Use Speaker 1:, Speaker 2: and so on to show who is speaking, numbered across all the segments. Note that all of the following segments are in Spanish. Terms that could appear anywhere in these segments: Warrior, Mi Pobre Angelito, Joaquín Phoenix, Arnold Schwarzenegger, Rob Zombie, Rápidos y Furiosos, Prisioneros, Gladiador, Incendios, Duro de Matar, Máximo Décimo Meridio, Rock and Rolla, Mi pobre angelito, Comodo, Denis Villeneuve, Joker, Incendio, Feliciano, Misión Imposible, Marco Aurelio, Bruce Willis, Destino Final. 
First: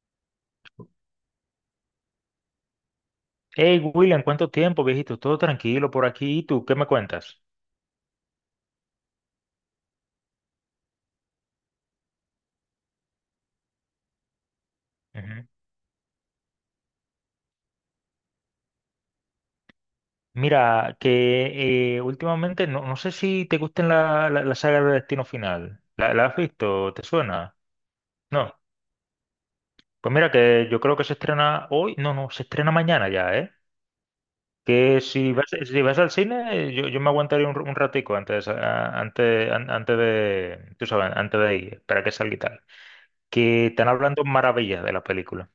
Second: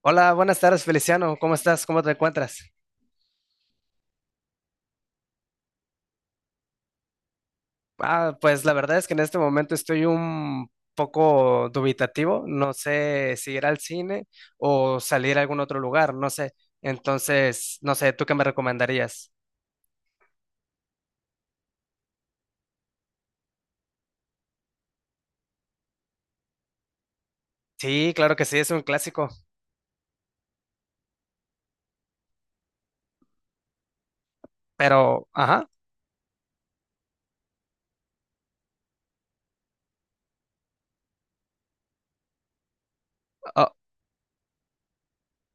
Speaker 1: Hola, buenas tardes, Feliciano. ¿Cómo estás? ¿Cómo te encuentras?
Speaker 2: Hey, William, ¿cuánto tiempo, viejito? Todo tranquilo por aquí. ¿Y tú qué me cuentas?
Speaker 1: Ah, pues la verdad es que en este momento estoy un poco dubitativo. No sé si ir al cine o salir a
Speaker 2: Ujú.
Speaker 1: algún otro lugar, no sé. Entonces, no sé, ¿tú qué me recomendarías?
Speaker 2: Mira, que últimamente no sé si te gusten la saga de Destino Final. La has visto? ¿Te suena?
Speaker 1: Sí, claro que
Speaker 2: No.
Speaker 1: sí, es un clásico,
Speaker 2: Pues mira, que yo creo que se estrena hoy. No, se estrena mañana ya, ¿eh? Que
Speaker 1: pero, ajá,
Speaker 2: si vas al cine, yo me aguantaría un ratico antes, antes de, tú sabes, antes de ir, para que salga y tal. Que
Speaker 1: ah,
Speaker 2: están hablando maravillas de la película.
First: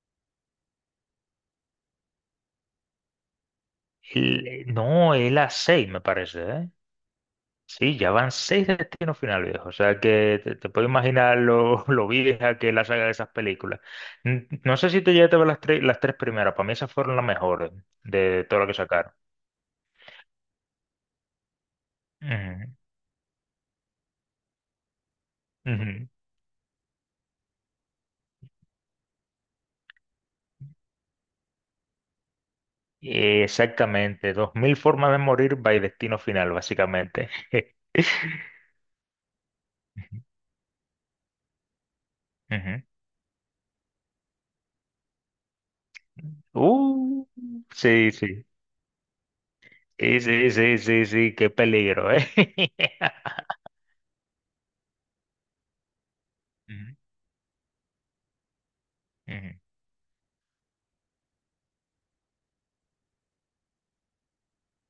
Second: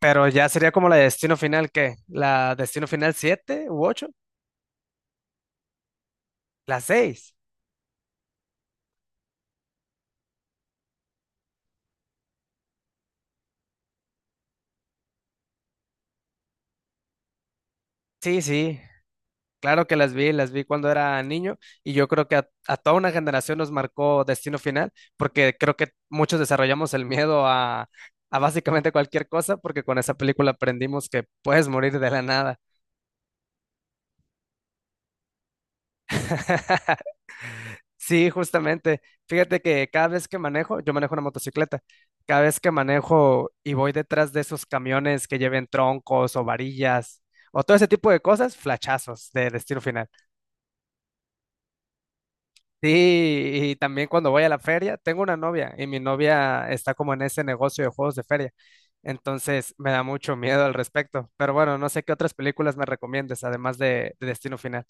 Speaker 1: pero ya sería como la de Destino Final, ¿qué? ¿La Destino Final 7 u 8.
Speaker 2: No, es las seis, me parece, ¿eh?
Speaker 1: ¿La 6.
Speaker 2: Sí, ya van seis destinos finales, viejo. O sea que te puedo imaginar lo, lo vieja que es la saga de esas películas. No sé si te llegaste a ver las tres primeras. Para mí esas fueron las mejores
Speaker 1: Sí,
Speaker 2: de todo lo que
Speaker 1: sí.
Speaker 2: sacaron.
Speaker 1: Claro que las vi cuando era niño y yo creo que a,
Speaker 2: Ujú,
Speaker 1: a toda una generación nos marcó Destino Final porque creo que
Speaker 2: ujú.
Speaker 1: muchos desarrollamos el miedo a básicamente cualquier cosa porque con esa película aprendimos que puedes morir de la nada.
Speaker 2: Exactamente. Dos mil formas de morir by destino final, básicamente.
Speaker 1: Sí, justamente. Fíjate que cada vez que manejo, yo manejo una motocicleta, cada vez que
Speaker 2: Ujú.
Speaker 1: manejo y voy detrás de esos camiones que lleven troncos o varillas
Speaker 2: Uh,
Speaker 1: o todo ese tipo
Speaker 2: sí,
Speaker 1: de
Speaker 2: sí.
Speaker 1: cosas, flachazos de Destino Final.
Speaker 2: Sí, sí, sí, sí, sí, qué peligro, ¿eh?
Speaker 1: Sí, y también cuando voy a la feria, tengo una novia y mi novia está
Speaker 2: Ujú,
Speaker 1: como en ese negocio de juegos de feria.
Speaker 2: ujú.
Speaker 1: Entonces me da mucho miedo al respecto. Pero bueno, no sé qué otras películas me recomiendes, además de Destino Final.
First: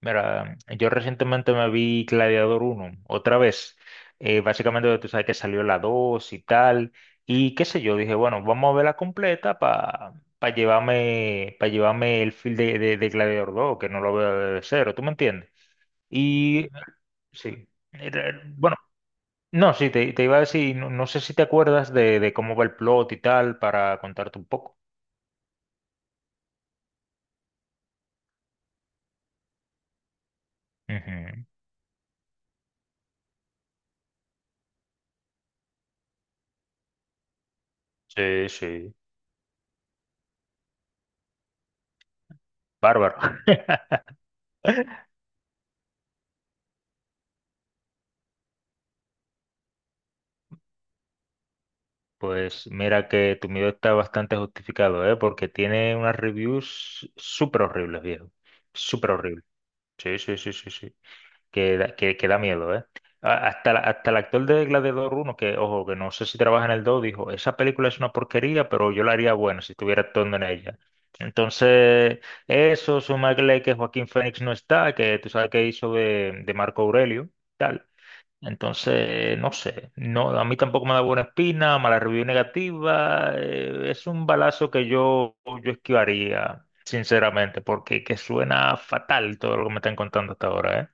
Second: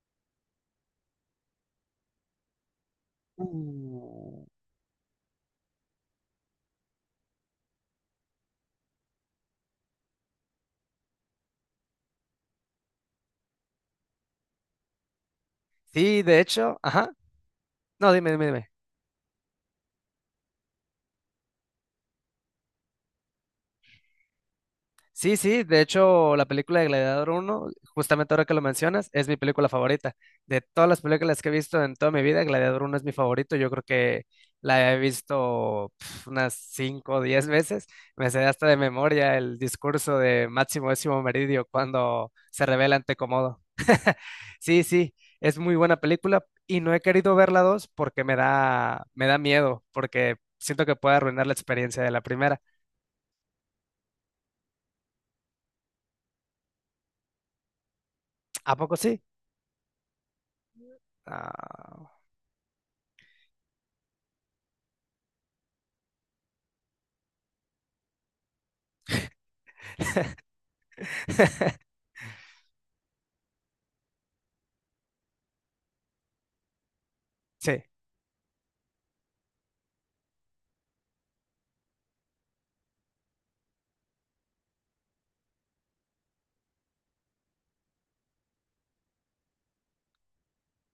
Speaker 2: Mira, yo recientemente me vi Gladiador uno otra vez.
Speaker 1: Uh,
Speaker 2: Básicamente tú sabes que salió la 2 y tal. Y qué sé yo, dije, bueno, vamos a verla completa para llevarme, pa llevarme el feel de Gladiador 2, que no lo veo de cero, ¿tú me entiendes?
Speaker 1: Sí, de
Speaker 2: Y
Speaker 1: hecho, ajá.
Speaker 2: sí,
Speaker 1: No, dime, dime, dime.
Speaker 2: bueno, no, sí, te iba a decir, no sé si te acuerdas de cómo va el plot y tal, para contarte un poco.
Speaker 1: Sí, sí, de hecho, la película de Gladiador uno, justamente ahora que lo mencionas, es mi película favorita. De todas las películas
Speaker 2: Ujú.
Speaker 1: que he visto en toda mi vida, Gladiador uno es mi favorito. Yo creo que la he visto pf, unas 5 o 10 veces. Me sé
Speaker 2: Sí,
Speaker 1: hasta de
Speaker 2: sí,
Speaker 1: memoria el discurso de Máximo Décimo Meridio cuando se revela ante
Speaker 2: bárbaro.
Speaker 1: Comodo. Sí, sí, es muy buena película y no he querido ver la 2 porque me da miedo, porque siento que puede arruinar la experiencia de la primera.
Speaker 2: Pues mira que tu miedo está bastante justificado, ¿eh? Porque tiene unas reviews súper horribles, viejo.
Speaker 1: ¿A poco
Speaker 2: Súper
Speaker 1: sí?
Speaker 2: horribles. Sí, sí, sí, sí, sí. Que da,
Speaker 1: Ah,
Speaker 2: que da miedo, ¿eh? Hasta, hasta el actor de Gladiador 1, que, ojo, que no sé si trabaja en el 2, dijo, esa película es una porquería, pero yo la haría buena si estuviera actuando en ella. Entonces, eso, sumarle que Joaquín Phoenix no está, que tú sabes que hizo de Marco Aurelio.
Speaker 1: sí.
Speaker 2: Tal. Entonces, no sé, no, a mí tampoco me da buena espina, mala review negativa, es un balazo que yo esquivaría, sinceramente, porque que suena fatal todo lo que me están contando hasta ahora, ¿eh?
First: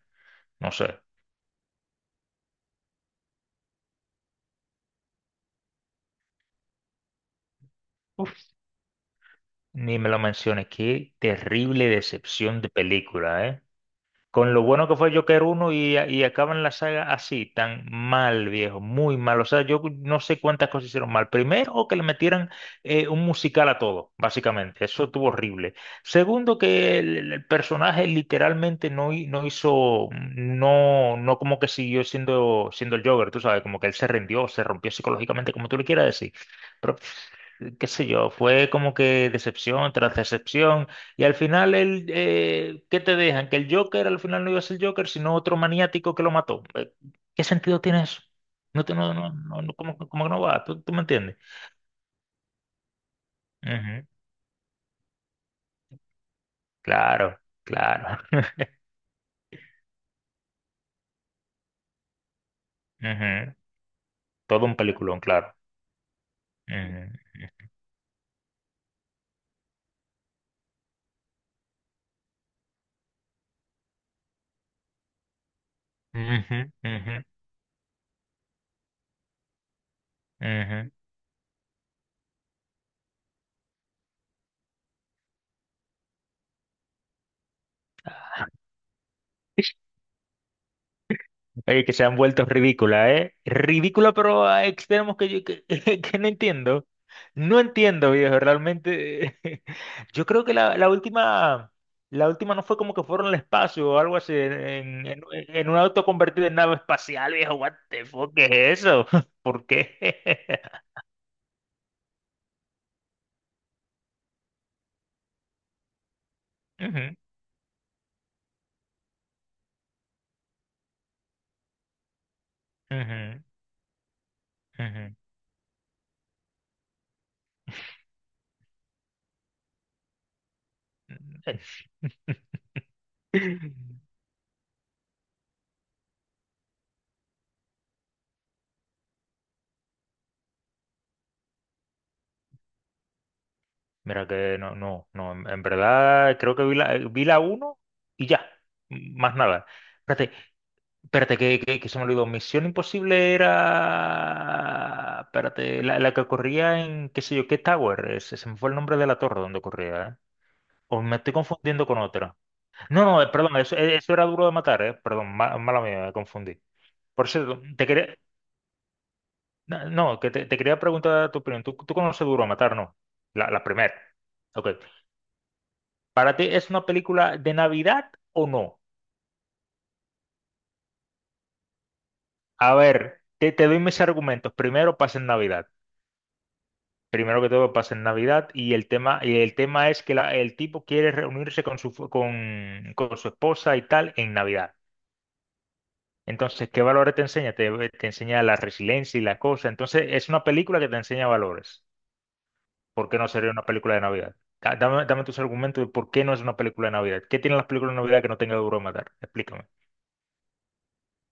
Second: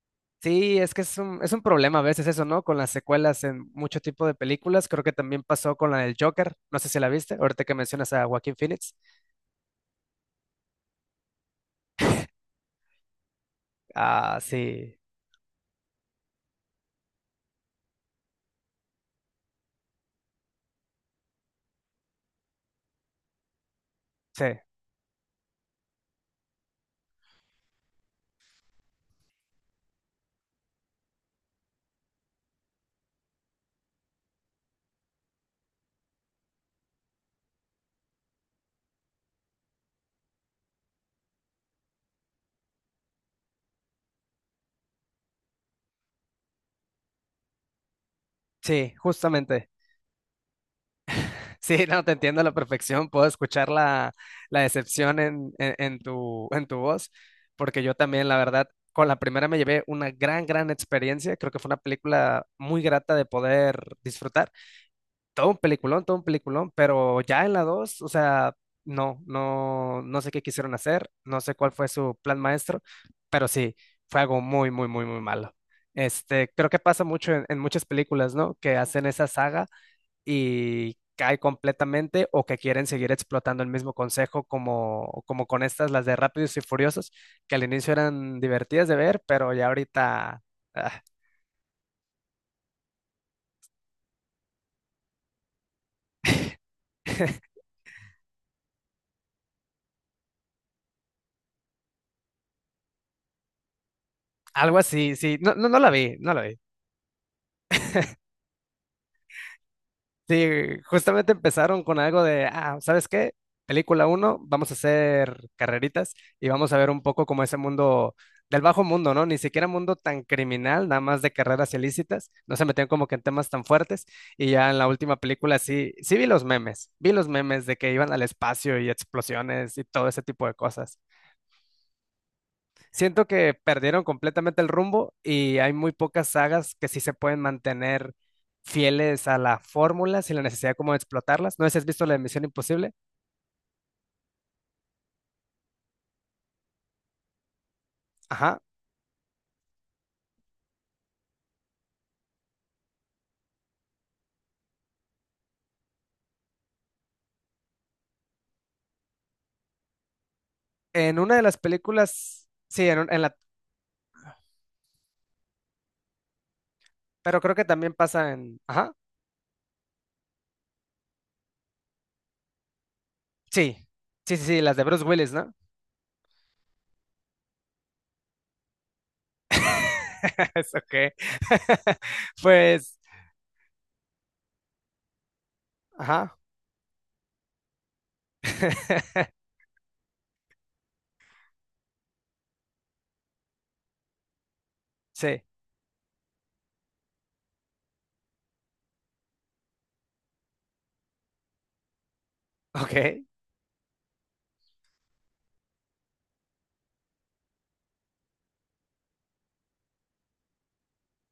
Speaker 2: No
Speaker 1: Sí, es
Speaker 2: sé,
Speaker 1: que es un problema a veces eso, ¿no? Con las secuelas en mucho tipo de películas. Creo que también pasó con la del Joker. No sé si la viste, ahorita que mencionas a
Speaker 2: uf,
Speaker 1: Joaquín Phoenix.
Speaker 2: ni me lo menciones, qué terrible decepción de película, ¿eh?
Speaker 1: Ah,
Speaker 2: Con lo bueno
Speaker 1: sí,
Speaker 2: que fue Joker uno y acaban la saga así, tan mal, viejo, muy mal. O sea, yo no sé cuántas cosas hicieron mal. Primero, que le metieran un musical a todo,
Speaker 1: sí,
Speaker 2: básicamente. Eso estuvo horrible. Segundo, que el personaje literalmente no, no hizo, no como que siguió siendo el Joker, tú sabes, como que él se rindió, se rompió psicológicamente, como tú le quieras decir qué sé yo, fue como que decepción tras decepción, y al final el, ¿qué te dejan? Que el Joker al final no iba a ser Joker, sino otro maniático que lo mató. ¿Qué sentido tiene eso? No,
Speaker 1: sí,
Speaker 2: no, no, no,
Speaker 1: justamente.
Speaker 2: no, como, como que no va, tú me entiendes?
Speaker 1: Sí, no, te entiendo a la perfección. Puedo escuchar
Speaker 2: Ujú,
Speaker 1: la, la decepción en tu voz,
Speaker 2: claro,
Speaker 1: porque yo
Speaker 2: claro.
Speaker 1: también, la verdad, con la primera me llevé una gran, gran experiencia. Creo que fue una película muy grata de
Speaker 2: Ujú,
Speaker 1: poder disfrutar.
Speaker 2: todo un peliculón,
Speaker 1: Todo
Speaker 2: claro.
Speaker 1: un peliculón, todo un peliculón, pero ya en la 2 o sea, no, no, no sé qué quisieron hacer, no sé cuál fue su plan maestro, pero sí, fue algo muy, muy, muy, muy malo.
Speaker 2: Ujú,
Speaker 1: Este, creo
Speaker 2: ujú,
Speaker 1: que pasa
Speaker 2: ujú,
Speaker 1: mucho en muchas películas, ¿no? Que hacen esa saga
Speaker 2: ujú.
Speaker 1: y cae completamente o que quieren seguir explotando el mismo consejo como, como con estas, las de Rápidos y Furiosos, que al inicio eran divertidas de ver, pero ya ahorita... ah,
Speaker 2: Oye, que se han vuelto ridículas, ¿eh? Ridícula, pero a extremos que yo que, que no entiendo. No entiendo, viejo, realmente. Yo creo que la última no fue como que fueron al espacio o algo así,
Speaker 1: algo
Speaker 2: en,
Speaker 1: así, sí, no,
Speaker 2: en
Speaker 1: no,
Speaker 2: un
Speaker 1: no la
Speaker 2: auto
Speaker 1: vi, no la
Speaker 2: convertido en
Speaker 1: vi.
Speaker 2: nave espacial, viejo. What the fuck, ¿qué es eso? ¿Por qué?
Speaker 1: Sí, justamente empezaron con algo de, ah, ¿sabes qué? Película uno, vamos a hacer carreritas y vamos a ver un
Speaker 2: Ujú,
Speaker 1: poco como ese mundo del bajo mundo, ¿no? Ni siquiera mundo tan criminal, nada más de carreras ilícitas, no se metían como que en
Speaker 2: ujú,
Speaker 1: temas tan fuertes y ya en la
Speaker 2: ujú.
Speaker 1: última película sí, sí vi los memes de que iban al espacio y explosiones y todo ese tipo de cosas. Siento que perdieron completamente el rumbo y hay muy pocas sagas que sí se pueden mantener fieles a la fórmula sin la necesidad como de explotarlas. No sé si has visto la de Misión Imposible.
Speaker 2: Mira que no, no, no, en verdad creo que vi la uno y ya,
Speaker 1: Ajá.
Speaker 2: más nada. Espérate, espérate, que se me olvidó. Misión Imposible era. Espérate, la que corría en qué sé yo, qué Tower. Se me fue el nombre de la torre donde corría, ¿eh? O me
Speaker 1: En
Speaker 2: estoy
Speaker 1: una de las
Speaker 2: confundiendo con otra.
Speaker 1: películas, sí, en,
Speaker 2: No,
Speaker 1: un- en
Speaker 2: no,
Speaker 1: la,
Speaker 2: perdón, eso, eso era duro de matar, ¿eh? Perdón, mala mía, me confundí. Por
Speaker 1: pero creo
Speaker 2: cierto,
Speaker 1: que
Speaker 2: te
Speaker 1: también
Speaker 2: quería.
Speaker 1: pasa en, ajá,
Speaker 2: No, no, que te quería preguntar tu opinión. Tú conoces Duro de Matar, no? La
Speaker 1: sí,
Speaker 2: primera.
Speaker 1: sí, sí, sí,
Speaker 2: Ok.
Speaker 1: las de Bruce Willis, ¿no?
Speaker 2: ¿Para ti es una película de Navidad o no?
Speaker 1: Es OK.
Speaker 2: A
Speaker 1: Pues,
Speaker 2: ver, te doy mis argumentos. Primero, pasa en Navidad.
Speaker 1: ajá.
Speaker 2: Primero que todo pasa en Navidad y el tema es que el tipo quiere reunirse con su, con su esposa y tal en Navidad.
Speaker 1: Sí,
Speaker 2: Entonces, ¿qué valores te enseña? Te enseña la resiliencia y la cosa. Entonces, es una película que te enseña valores.
Speaker 1: ok.
Speaker 2: ¿Por qué no sería una película de Navidad? Dame, dame tus argumentos de por qué no es una película de Navidad. ¿Qué tienen las películas de Navidad que no tenga duro de matar? Explícame.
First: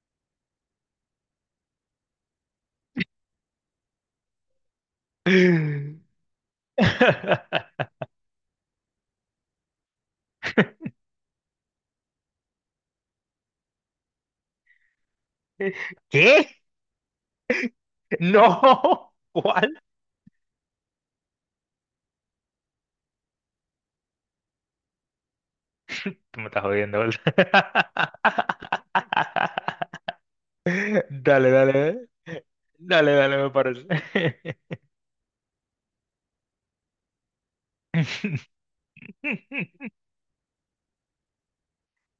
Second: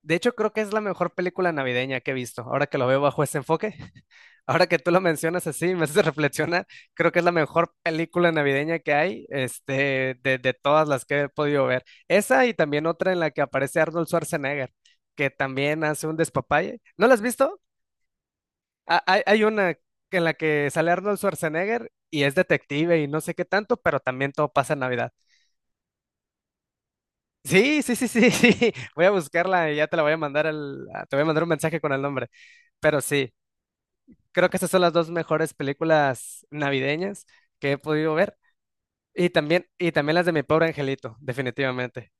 Speaker 1: De hecho, creo que es la mejor película navideña que he visto, ahora que lo veo bajo ese enfoque. Ahora que tú lo mencionas así, me hace reflexionar, creo que es la mejor película navideña que hay, este, de todas las que he podido ver. Esa y también otra en la que aparece Arnold Schwarzenegger, que también hace un
Speaker 2: ¿Qué?
Speaker 1: despapalle. ¿No la has visto? Ah,
Speaker 2: No.
Speaker 1: hay una
Speaker 2: ¿Cuál?
Speaker 1: en la que sale Arnold Schwarzenegger y es detective y no sé qué tanto, pero también todo pasa en Navidad.
Speaker 2: Tú me estás jodiendo,
Speaker 1: Sí,
Speaker 2: ¿verdad?
Speaker 1: sí, sí, sí, sí. Voy a buscarla y ya te la voy a mandar el, te voy a mandar un
Speaker 2: Dale,
Speaker 1: mensaje con el
Speaker 2: dale,
Speaker 1: nombre. Pero
Speaker 2: dale,
Speaker 1: sí,
Speaker 2: dale, me parece.
Speaker 1: creo que esas son las dos mejores películas navideñas que he podido ver. Y también las de Mi Pobre Angelito, definitivamente.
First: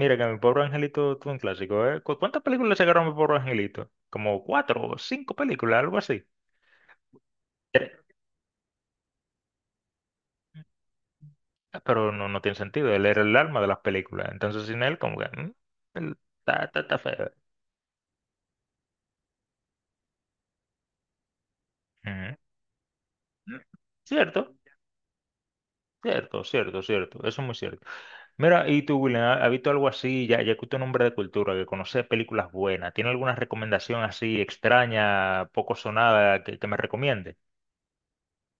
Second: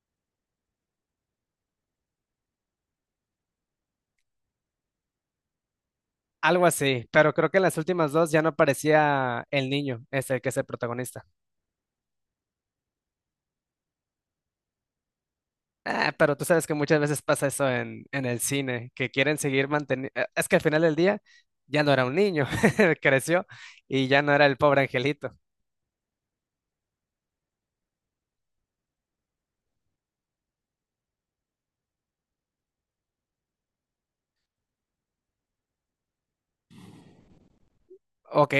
Speaker 2: Mira que mi pobre angelito tuvo un clásico, ¿eh? Cuántas películas sacaron mi pobre angelito? Como cuatro o cinco películas, algo así.
Speaker 1: Algo así, pero creo que en las últimas dos ya no aparecía el niño, ese que es el protagonista.
Speaker 2: Ah, pero no, no tiene sentido, él era el alma de las películas. Entonces sin él, como que... mm,
Speaker 1: Ah,
Speaker 2: él-
Speaker 1: pero tú
Speaker 2: está,
Speaker 1: sabes que
Speaker 2: está, está
Speaker 1: muchas veces
Speaker 2: feo.
Speaker 1: pasa eso en el cine, que quieren seguir manteniendo... Es que al final del día ya no era un
Speaker 2: Ujú.
Speaker 1: niño, creció
Speaker 2: Mm,
Speaker 1: y ya no era el
Speaker 2: cierto,
Speaker 1: pobre angelito.
Speaker 2: cierto, cierto, cierto. Eso es muy cierto. Mira, y tú, William, has visto algo así? Ya que tu nombre de cultura, que conoce películas buenas, ¿tiene alguna recomendación así extraña, poco sonada, que me recomiende?
Speaker 1: Ok,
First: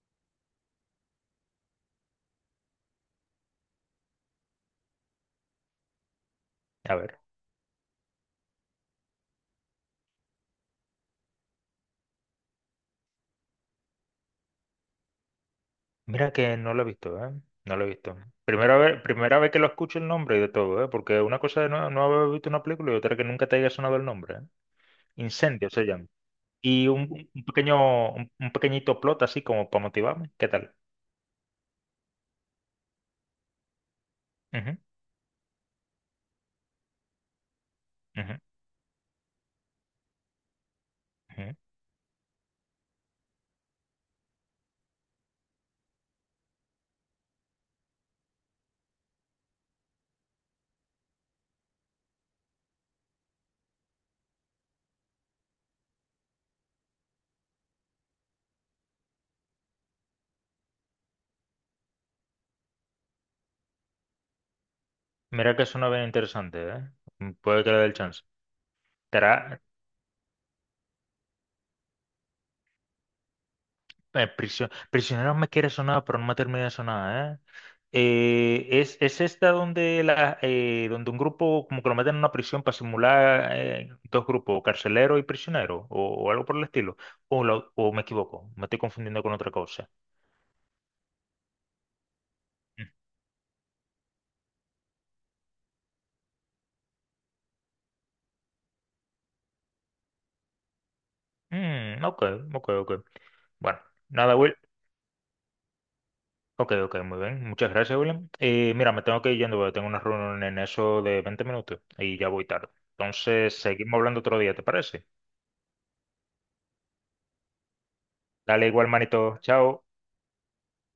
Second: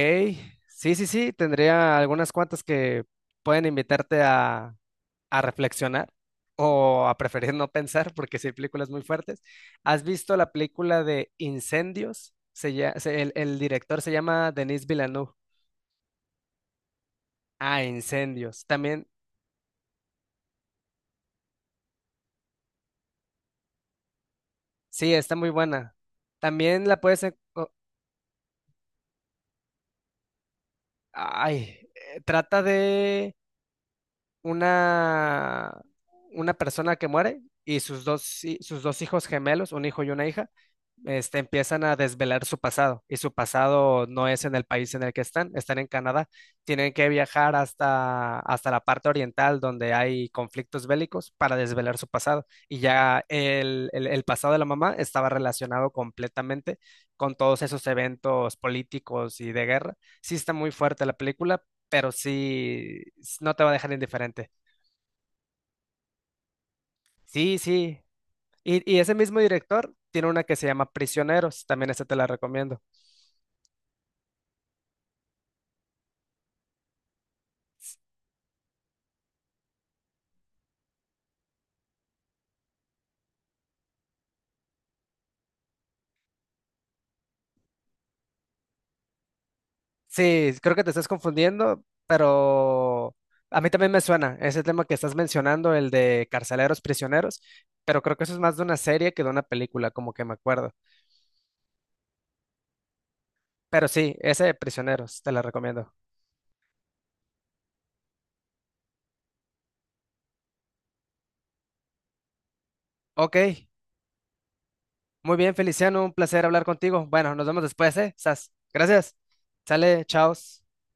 Speaker 1: sí, sí, sí, tendría algunas cuantas que pueden invitarte a reflexionar
Speaker 2: A
Speaker 1: o a
Speaker 2: ver,
Speaker 1: preferir no pensar porque sí hay películas muy fuertes. ¿Has visto la película de Incendios? Se lla- se- el director se llama Denis Villeneuve.
Speaker 2: mira que no lo he visto, ¿eh? No
Speaker 1: Ah,
Speaker 2: lo he visto.
Speaker 1: Incendios. También,
Speaker 2: Primera vez que lo escucho el nombre y de todo, ¿eh? Porque una cosa es no, no haber visto una película y otra que nunca te haya sonado el nombre, ¿eh?
Speaker 1: sí, está muy
Speaker 2: Incendio se
Speaker 1: buena.
Speaker 2: llama.
Speaker 1: También
Speaker 2: Y
Speaker 1: la puedes... en-
Speaker 2: un
Speaker 1: o-
Speaker 2: pequeño, un pequeñito plot así como para motivarme. ¿Qué tal?
Speaker 1: ay, trata de...
Speaker 2: Ujú,
Speaker 1: una, una persona que muere y sus dos,
Speaker 2: ujú,
Speaker 1: sus dos hijos gemelos, un hijo y una hija, este,
Speaker 2: ujú.
Speaker 1: empiezan a desvelar su pasado y su pasado no es en el país en el que están, están en Canadá, tienen que viajar hasta, hasta la parte oriental donde hay conflictos bélicos para desvelar su pasado y ya el, el pasado de la mamá estaba relacionado completamente con todos esos eventos políticos y de guerra. Sí está muy fuerte la película, pero sí s- no te va a dejar indiferente.
Speaker 2: Mira que suena bien interesante, ¿eh? Mm,
Speaker 1: Sí,
Speaker 2: puede que le dé el
Speaker 1: sí.
Speaker 2: chance.
Speaker 1: Y ese mismo
Speaker 2: ¿Estará,
Speaker 1: director tiene una que se llama Prisioneros, también esa te la recomiendo.
Speaker 2: Prisioneros me quiere sonar, pero no me termina de sonar, ¿eh? Es esta donde, la, donde un grupo como que lo meten en una prisión para simular dos grupos, carcelero y prisionero, o algo por el estilo. O, o me equivoco, me estoy confundiendo con otra cosa.
Speaker 1: Sí, creo que te estás confundiendo, pero a mí también me suena ese tema que estás mencionando, el de carceleros prisioneros, pero creo que eso es más de una serie que de una película, como que me acuerdo.
Speaker 2: Mm, ok, ok, ok. Bueno,
Speaker 1: Pero sí,
Speaker 2: nada,
Speaker 1: ese de
Speaker 2: Will.
Speaker 1: Prisioneros, te la recomiendo.
Speaker 2: Ok, ok, muy bien. Muchas gracias, William. Mira, me tengo que ir yendo, porque tengo una reunión en eso de 20 minutos y ya voy tarde. Entonces,
Speaker 1: Ok,
Speaker 2: seguimos hablando otro día, ¿te parece?
Speaker 1: muy bien, Feliciano, un placer hablar contigo. Bueno, nos vemos después, ¿eh? Sas.
Speaker 2: Dale igual,
Speaker 1: Gracias.
Speaker 2: manito. Chao.
Speaker 1: Sale, chao.